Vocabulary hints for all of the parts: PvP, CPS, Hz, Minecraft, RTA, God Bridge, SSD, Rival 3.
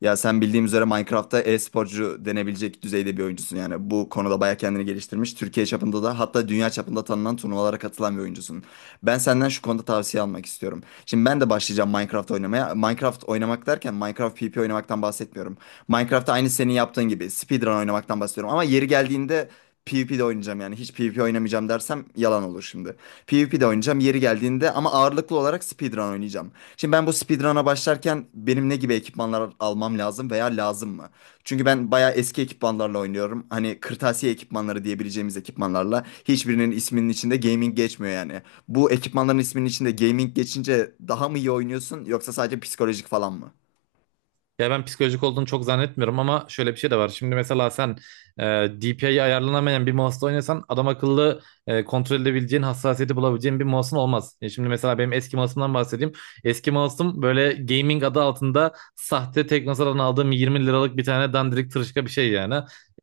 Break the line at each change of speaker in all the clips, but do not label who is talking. Ya sen bildiğim üzere Minecraft'ta e-sporcu denebilecek düzeyde bir oyuncusun yani. Bu konuda bayağı kendini geliştirmiş. Türkiye çapında da hatta dünya çapında tanınan turnuvalara katılan bir oyuncusun. Ben senden şu konuda tavsiye almak istiyorum. Şimdi ben de başlayacağım Minecraft oynamaya. Minecraft oynamak derken Minecraft PvP oynamaktan bahsetmiyorum. Minecraft'ta aynı senin yaptığın gibi speedrun oynamaktan bahsediyorum. Ama yeri geldiğinde PvP de oynayacağım yani. Hiç PvP oynamayacağım dersem yalan olur şimdi. PvP'de oynayacağım yeri geldiğinde ama ağırlıklı olarak speedrun oynayacağım. Şimdi ben bu speedrun'a başlarken benim ne gibi ekipmanlar almam lazım veya lazım mı? Çünkü ben bayağı eski ekipmanlarla oynuyorum. Hani kırtasiye ekipmanları diyebileceğimiz ekipmanlarla hiçbirinin isminin içinde gaming geçmiyor yani. Bu ekipmanların isminin içinde gaming geçince daha mı iyi oynuyorsun yoksa sadece psikolojik falan mı?
Ya ben psikolojik olduğunu çok zannetmiyorum ama şöyle bir şey de var. Şimdi mesela sen e, DPI'yi ayarlanamayan bir mouse'la oynasan adam akıllı kontrol edebileceğin, hassasiyeti bulabileceğin bir mouse'un olmaz. Şimdi mesela benim eski mouse'umdan bahsedeyim. Eski mouse'um böyle gaming adı altında sahte Teknosa'dan aldığım 20 liralık bir tane dandirik tırışka bir şey yani.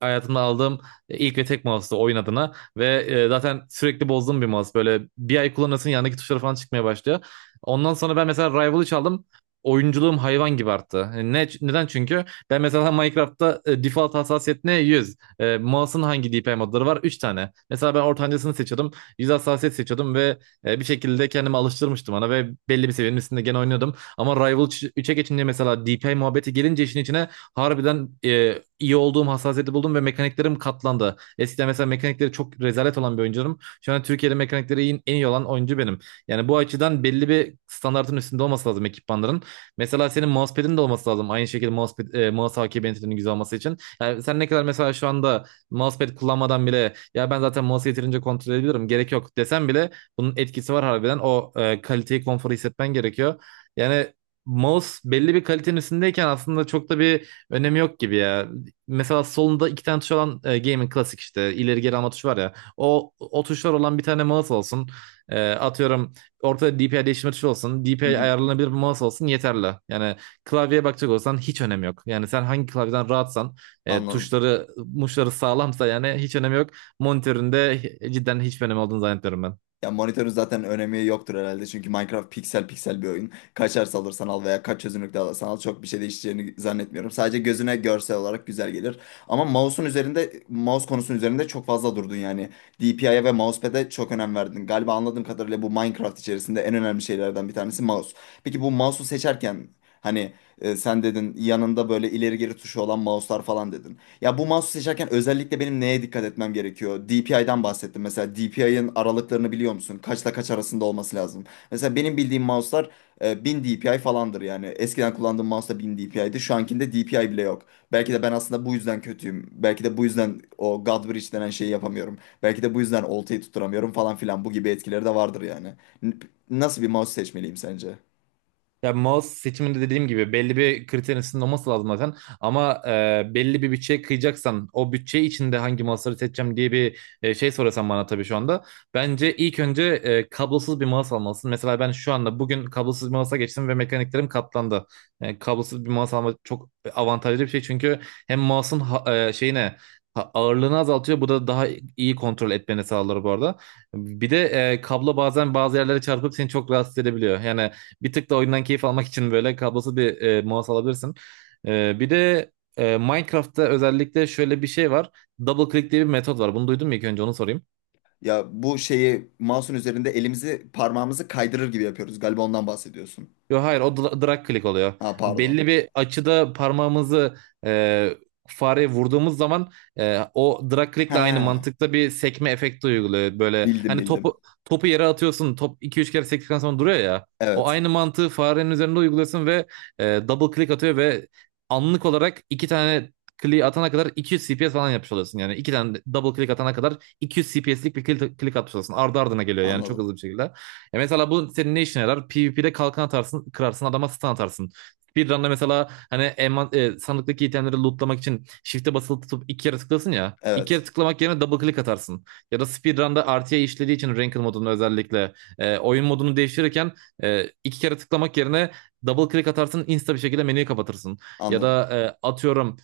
Hayatımda aldığım ilk ve tek mouse'tu oyun adına ve zaten sürekli bozduğum bir mouse. Böyle bir ay kullanırsın, yanındaki tuşları falan çıkmaya başlıyor. Ondan sonra ben mesela Rival'ı çaldım, oyunculuğum hayvan gibi arttı. Hani neden, çünkü ben mesela Minecraft'ta default hassasiyet ne? 100. E, mouse'un hangi DPI modları var? 3 tane. Mesela ben ortancasını seçiyordum. 100 hassasiyet seçiyordum ve bir şekilde kendimi alıştırmıştım ona ve belli bir seviyenin üstünde gene oynuyordum. Ama Rival 3'e geçince, mesela DPI muhabbeti gelince işin içine, harbiden iyi olduğum hassasiyeti buldum ve mekaniklerim katlandı. Eskiden mesela mekanikleri çok rezalet olan bir oyuncuyum. Şu an Türkiye'de mekanikleri en iyi olan oyuncu benim. Yani bu açıdan belli bir standartın üstünde olması lazım ekipmanların. Mesela senin mousepad'in de olması lazım. Aynı şekilde mousepad, mouse hakimiyetinin güzel olması için. Yani sen ne kadar mesela şu anda mousepad kullanmadan bile, ya ben zaten mouse'u yeterince kontrol edebilirim gerek yok desem bile, bunun etkisi var harbiden. O kaliteyi, konforu hissetmen gerekiyor. Yani mouse belli bir kalitenin üstündeyken aslında çok da bir önemi yok gibi ya. Mesela solunda iki tane tuş olan gaming klasik, işte ileri geri alma tuşu var ya. O tuşlar olan bir tane mouse olsun. Atıyorum, ortada DPI değiştirme tuşu olsun.
Hı
DPI
hı.
ayarlanabilir bir mouse olsun, yeterli. Yani klavyeye bakacak olsan hiç önemi yok. Yani sen hangi klavyeden rahatsan,
Anladım.
tuşları muşları sağlamsa, yani hiç önemi yok. Monitöründe cidden hiç önemi olduğunu zannetmiyorum ben.
Ya monitörün zaten önemi yoktur herhalde çünkü Minecraft piksel piksel bir oyun. Kaç hertz alırsan al veya kaç çözünürlükte alırsan al çok bir şey değişeceğini zannetmiyorum. Sadece gözüne görsel olarak güzel gelir. Ama mouse'un üzerinde, mouse konusunun üzerinde çok fazla durdun yani. DPI'ye ve mousepad'e çok önem verdin. Galiba anladığım kadarıyla bu Minecraft içerisinde en önemli şeylerden bir tanesi mouse. Peki bu mouse'u seçerken hani sen dedin yanında böyle ileri geri tuşu olan mouse'lar falan dedin. Ya bu mouse'u seçerken özellikle benim neye dikkat etmem gerekiyor? DPI'den bahsettim. Mesela DPI'ın aralıklarını biliyor musun? Kaçla kaç arasında olması lazım. Mesela benim bildiğim mouse'lar 1000 DPI falandır yani. Eskiden kullandığım mouse da 1000 idi. Şu ankinde DPI bile yok. Belki de ben aslında bu yüzden kötüyüm. Belki de bu yüzden o God Bridge denen şeyi yapamıyorum. Belki de bu yüzden oltayı tutturamıyorum falan filan. Bu gibi etkileri de vardır yani. N- Nasıl bir mouse seçmeliyim sence?
Ya mouse seçiminde dediğim gibi belli bir kriterin üstünde sınırlaması lazım zaten. Ama belli bir bütçeye kıyacaksan, o bütçe içinde hangi mouse'ları seçeceğim diye bir şey sorasan bana tabii şu anda, bence ilk önce kablosuz bir mouse almalısın. Mesela ben şu anda, bugün, kablosuz bir mouse'a geçtim ve mekaniklerim katlandı. Kablosuz bir mouse almak çok avantajlı bir şey, çünkü hem mouse'un ağırlığını azaltıyor. Bu da daha iyi kontrol etmeni sağlar bu arada. Bir de kablo bazen bazı yerlere çarpıp seni çok rahatsız edebiliyor. Yani bir tık da oyundan keyif almak için böyle kablosuz bir mouse alabilirsin. Bir de Minecraft'ta özellikle şöyle bir şey var. Double click diye bir metot var. Bunu duydun mu, ilk önce onu sorayım.
Ya bu şeyi mouse'un üzerinde elimizi parmağımızı kaydırır gibi yapıyoruz. Galiba ondan bahsediyorsun.
Yok hayır, o drag click oluyor.
Ha pardon.
Belli bir açıda parmağımızı e, fareye vurduğumuz zaman, o drag click'le aynı
Ha
mantıkta bir sekme efekti uyguluyor. Böyle
bildim
hani topu
bildim.
topu yere atıyorsun, top 2-3 kere sektikten sonra duruyor ya. O
Evet
aynı mantığı farenin üzerinde uyguluyorsun ve double click atıyor ve anlık olarak iki tane click atana kadar 200 CPS falan yapmış oluyorsun. Yani iki tane double click atana kadar 200 CPS'lik bir click atmış oluyorsun. Ardı ardına geliyor yani, çok
anladım.
hızlı bir şekilde. Mesela bu senin ne işine yarar? PvP'de kalkan atarsın, kırarsın, adama stun atarsın. Speedrun'da mesela, hani, sandıktaki itemleri lootlamak için shift'e basılı tutup iki kere tıklasın ya. İki kere
Evet
tıklamak yerine double click atarsın. Ya da speedrun'da RTA işlediği için ranked modunu özellikle, oyun modunu değiştirirken, iki kere tıklamak yerine double click atarsın, insta bir şekilde menüyü kapatırsın. Ya
anladım.
da atıyorum,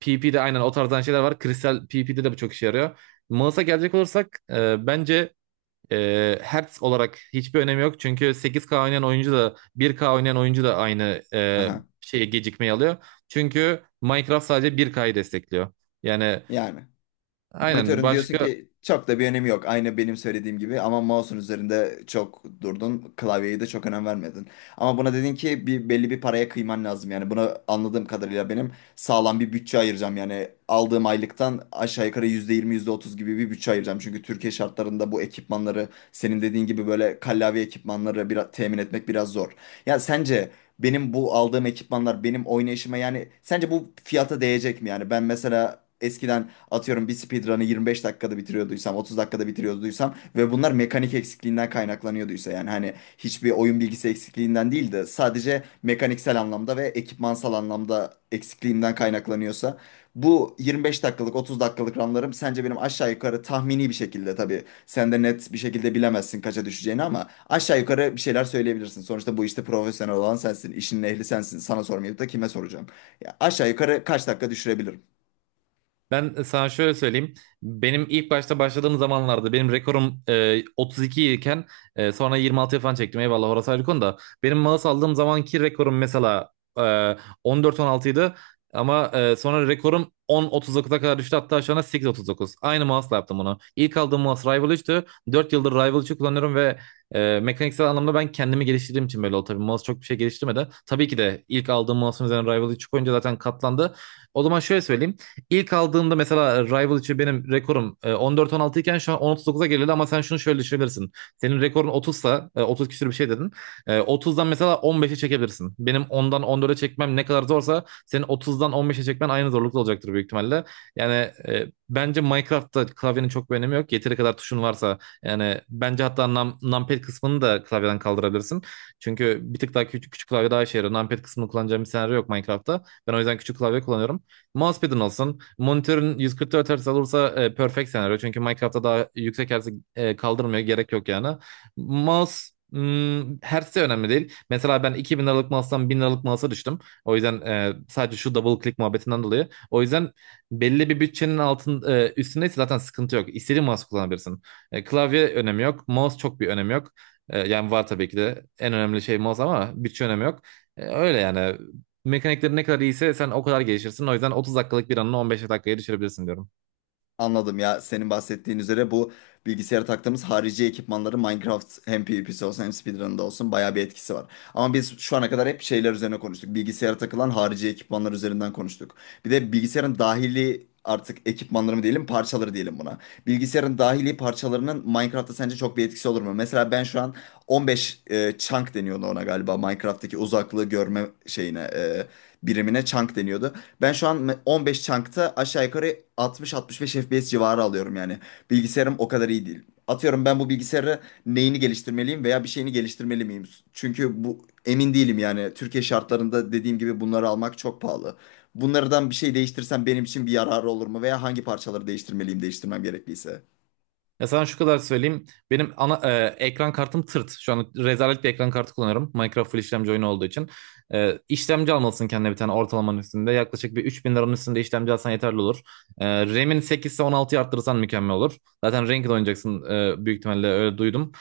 PvP'de aynen o tarzdan şeyler var. Kristal PvP'de de bu çok işe yarıyor. Mouse'a gelecek olursak, bence hertz olarak hiçbir önemi yok. Çünkü 8K oynayan oyuncu da, 1K oynayan oyuncu da aynı
Aha.
şeye gecikmeyi alıyor. Çünkü Minecraft sadece 1K'yı destekliyor. Yani
Yani
aynen,
Monitörün diyorsun
başka.
ki çok da bir önemi yok. Aynı benim söylediğim gibi ama mouse'un üzerinde çok durdun. Klavyeye de çok önem vermedin. Ama buna dedin ki bir belli bir paraya kıyman lazım. Yani buna anladığım kadarıyla benim sağlam bir bütçe ayıracağım. Yani aldığım aylıktan aşağı yukarı %20 yüzde otuz gibi bir bütçe ayıracağım. Çünkü Türkiye şartlarında bu ekipmanları senin dediğin gibi böyle kallavi ekipmanları biraz temin etmek biraz zor. Ya sence benim bu aldığım ekipmanlar benim oynayışıma yani sence bu fiyata değecek mi? Yani ben mesela eskiden atıyorum bir speedrun'ı 25 dakikada bitiriyorduysam 30 dakikada bitiriyorduysam ve bunlar mekanik eksikliğinden kaynaklanıyorduysa yani hani hiçbir oyun bilgisi eksikliğinden değil de sadece mekaniksel anlamda ve ekipmansal anlamda eksikliğimden kaynaklanıyorsa bu 25 dakikalık 30 dakikalık runlarım sence benim aşağı yukarı tahmini bir şekilde tabii sen de net bir şekilde bilemezsin kaça düşeceğini ama aşağı yukarı bir şeyler söyleyebilirsin. Sonuçta bu işte profesyonel olan sensin, işin ehli sensin. Sana sormayıp da kime soracağım? Ya aşağı yukarı kaç dakika düşürebilirim?
Ben sana şöyle söyleyeyim. Benim ilk başta başladığım zamanlarda benim rekorum 32 iken, sonra 26 falan çektim. Eyvallah, orası ayrı konu da. Benim mouse aldığım zamanki rekorum mesela e, 14-16 idi. Ama sonra rekorum 10.39'a kadar düştü. Hatta şu anda 8.39. Aynı mouse'la yaptım bunu. İlk aldığım mouse Rival 3'tü. 4 yıldır Rival 3'ü kullanıyorum ve mekaniksel anlamda ben kendimi geliştirdiğim için böyle oldu. Tabii mouse çok bir şey geliştirmedi. Tabii ki de ilk aldığım mouse'un üzerine Rival 3 koyunca zaten katlandı. O zaman şöyle söyleyeyim. İlk aldığımda mesela Rival için benim rekorum 14-16 iken şu an 10-39'a geriledi, ama sen şunu şöyle düşünebilirsin. Senin rekorun 30'sa, 30 küsür bir şey dedin. E, 30'dan mesela 15'e çekebilirsin. Benim 10'dan 14'e çekmem ne kadar zorsa, senin 30'dan 15'e çekmen aynı zorlukta olacaktır büyük ihtimalle. Yani bence Minecraft'ta klavyenin çok bir önemi yok. Yeteri kadar tuşun varsa yani, bence hatta numpad kısmını da klavyeden kaldırabilirsin. Çünkü bir tık daha küçük, küçük klavye daha işe yarıyor. Numpad kısmını kullanacağım bir senaryo yok Minecraft'ta. Ben o yüzden küçük klavye kullanıyorum. Mousepad'in olsun. Monitörün 144 Hz olursa, perfect senaryo. Çünkü Minecraft'ta daha yüksek hertz'i kaldırmıyor. Gerek yok yani. Mouse Hertz de önemli değil. Mesela ben 2000 liralık mouse'dan 1000 liralık mouse'a düştüm. O yüzden, sadece şu double click muhabbetinden dolayı. O yüzden belli bir bütçenin üstündeyse zaten sıkıntı yok. İstediğin mouse kullanabilirsin. Klavye önemi yok. Mouse çok bir önemi yok. Yani var, tabii ki de en önemli şey mouse, ama bütçe önemi yok. Öyle yani. Mekanikleri ne kadar iyiyse sen o kadar gelişirsin. O yüzden 30 dakikalık bir anını 15 dakikaya düşürebilirsin diyorum.
Anladım, ya senin bahsettiğin üzere bu bilgisayara taktığımız harici ekipmanların Minecraft hem PvP'si olsun hem speedrun'da olsun bayağı bir etkisi var. Ama biz şu ana kadar hep şeyler üzerine konuştuk. Bilgisayara takılan harici ekipmanlar üzerinden konuştuk. Bir de bilgisayarın dahili artık ekipmanları mı diyelim parçaları diyelim buna. Bilgisayarın dahili parçalarının Minecraft'ta sence çok bir etkisi olur mu? Mesela ben şu an 15 chunk deniyordu ona galiba, Minecraft'taki uzaklığı görme şeyine birimine chunk deniyordu. Ben şu an 15 chunk'ta aşağı yukarı 60-65 FPS civarı alıyorum yani. Bilgisayarım o kadar iyi değil. Atıyorum ben bu bilgisayarı neyini geliştirmeliyim veya bir şeyini geliştirmeli miyim? Çünkü bu emin değilim yani. Türkiye şartlarında dediğim gibi bunları almak çok pahalı. Bunlardan bir şey değiştirsem benim için bir yararı olur mu veya hangi parçaları değiştirmeliyim değiştirmem gerekliyse?
Ya sana şu kadar söyleyeyim. Benim ana ekran kartım tırt. Şu an rezalet bir ekran kartı kullanıyorum, Minecraft full işlemci oyunu olduğu için. E, işlemci almalısın kendine, bir tane ortalamanın üstünde. Yaklaşık bir 3.000 liranın üstünde işlemci alsan yeterli olur. E, RAM'in 8 ise 16'yı arttırırsan mükemmel olur. Zaten Ranked oynayacaksın büyük ihtimalle, öyle duydum.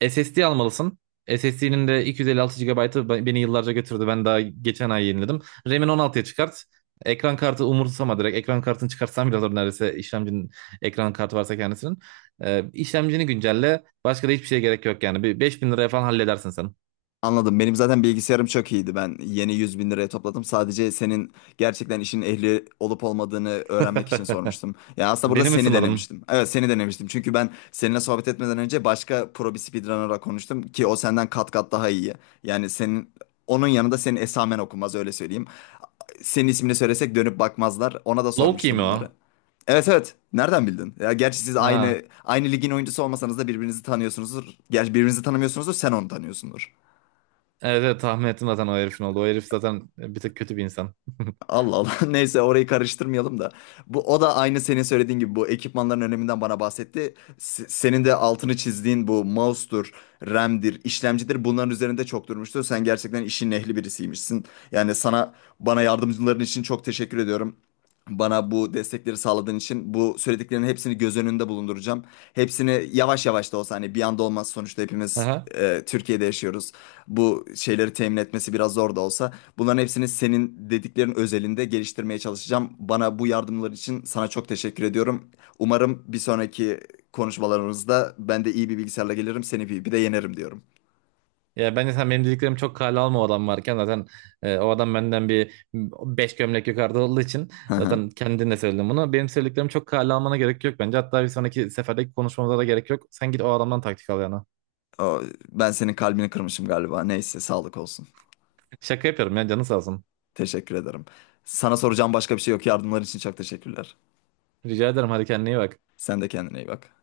E, SSD almalısın. SSD'nin de 256 GB'ı beni yıllarca götürdü. Ben daha geçen ay yeniledim. RAM'in 16'ya çıkart. Ekran kartı umursama direkt. Ekran kartını çıkartsan bile olur neredeyse, işlemcinin ekran kartı varsa kendisinin. E, işlemcini güncelle. Başka da hiçbir şeye gerek yok yani. Bir 5.000 liraya falan halledersin sen.
Anladım. Benim zaten bilgisayarım çok iyiydi. Ben yeni 100.000 liraya topladım. Sadece senin gerçekten işin ehli olup olmadığını öğrenmek için sormuştum. Ya aslında burada
Beni mi
seni
sınadın?
denemiştim. Evet seni denemiştim. Çünkü ben seninle sohbet etmeden önce başka pro bir speedrunner'la konuştum ki o senden kat kat daha iyi. Yani senin onun yanında senin esamen okunmaz öyle söyleyeyim. Senin ismini söylesek dönüp bakmazlar. Ona da
Low-key
sormuştum
mi
bunları.
o?
Evet evet. Nereden bildin? Ya gerçi siz
Ha.
aynı ligin oyuncusu olmasanız da birbirinizi tanıyorsunuzdur. Gerçi birbirinizi tanımıyorsunuzdur. Sen onu tanıyorsundur.
Evet, evet, tahmin ettim zaten o herifin oldu. O herif zaten bir tık kötü bir insan.
Allah Allah. Neyse orayı karıştırmayalım da. Bu o da aynı senin söylediğin gibi bu ekipmanların öneminden bana bahsetti. Senin de altını çizdiğin bu mouse'dur, RAM'dir, işlemcidir. Bunların üzerinde çok durmuştu. Sen gerçekten işin ehli birisiymişsin. Yani sana bana yardımcıların için çok teşekkür ediyorum. Bana bu destekleri sağladığın için bu söylediklerinin hepsini göz önünde bulunduracağım. Hepsini yavaş yavaş da olsa hani bir anda olmaz sonuçta hepimiz
Aha.
Türkiye'de yaşıyoruz. Bu şeyleri temin etmesi biraz zor da olsa bunların hepsini senin dediklerin özelinde geliştirmeye çalışacağım. Bana bu yardımlar için sana çok teşekkür ediyorum. Umarım bir sonraki konuşmalarımızda ben de iyi bir bilgisayarla gelirim, seni bir de yenerim diyorum.
Ya bence sen benim dediklerimi çok kale alma, o adam varken zaten, o adam benden bir 5 gömlek yukarıda olduğu için,
Hı hı.
zaten kendin de söyledin bunu. Benim söylediklerimi çok kale almana gerek yok bence. Hatta bir sonraki seferdeki konuşmamıza da gerek yok. Sen git o adamdan taktik al yana.
O, ben senin kalbini kırmışım galiba. Neyse sağlık olsun.
Şaka yapıyorum ya, canı sağ olsun.
Teşekkür ederim. Sana soracağım başka bir şey yok. Yardımların için çok teşekkürler.
Rica ederim, hadi kendine iyi bak.
Sen de kendine iyi bak.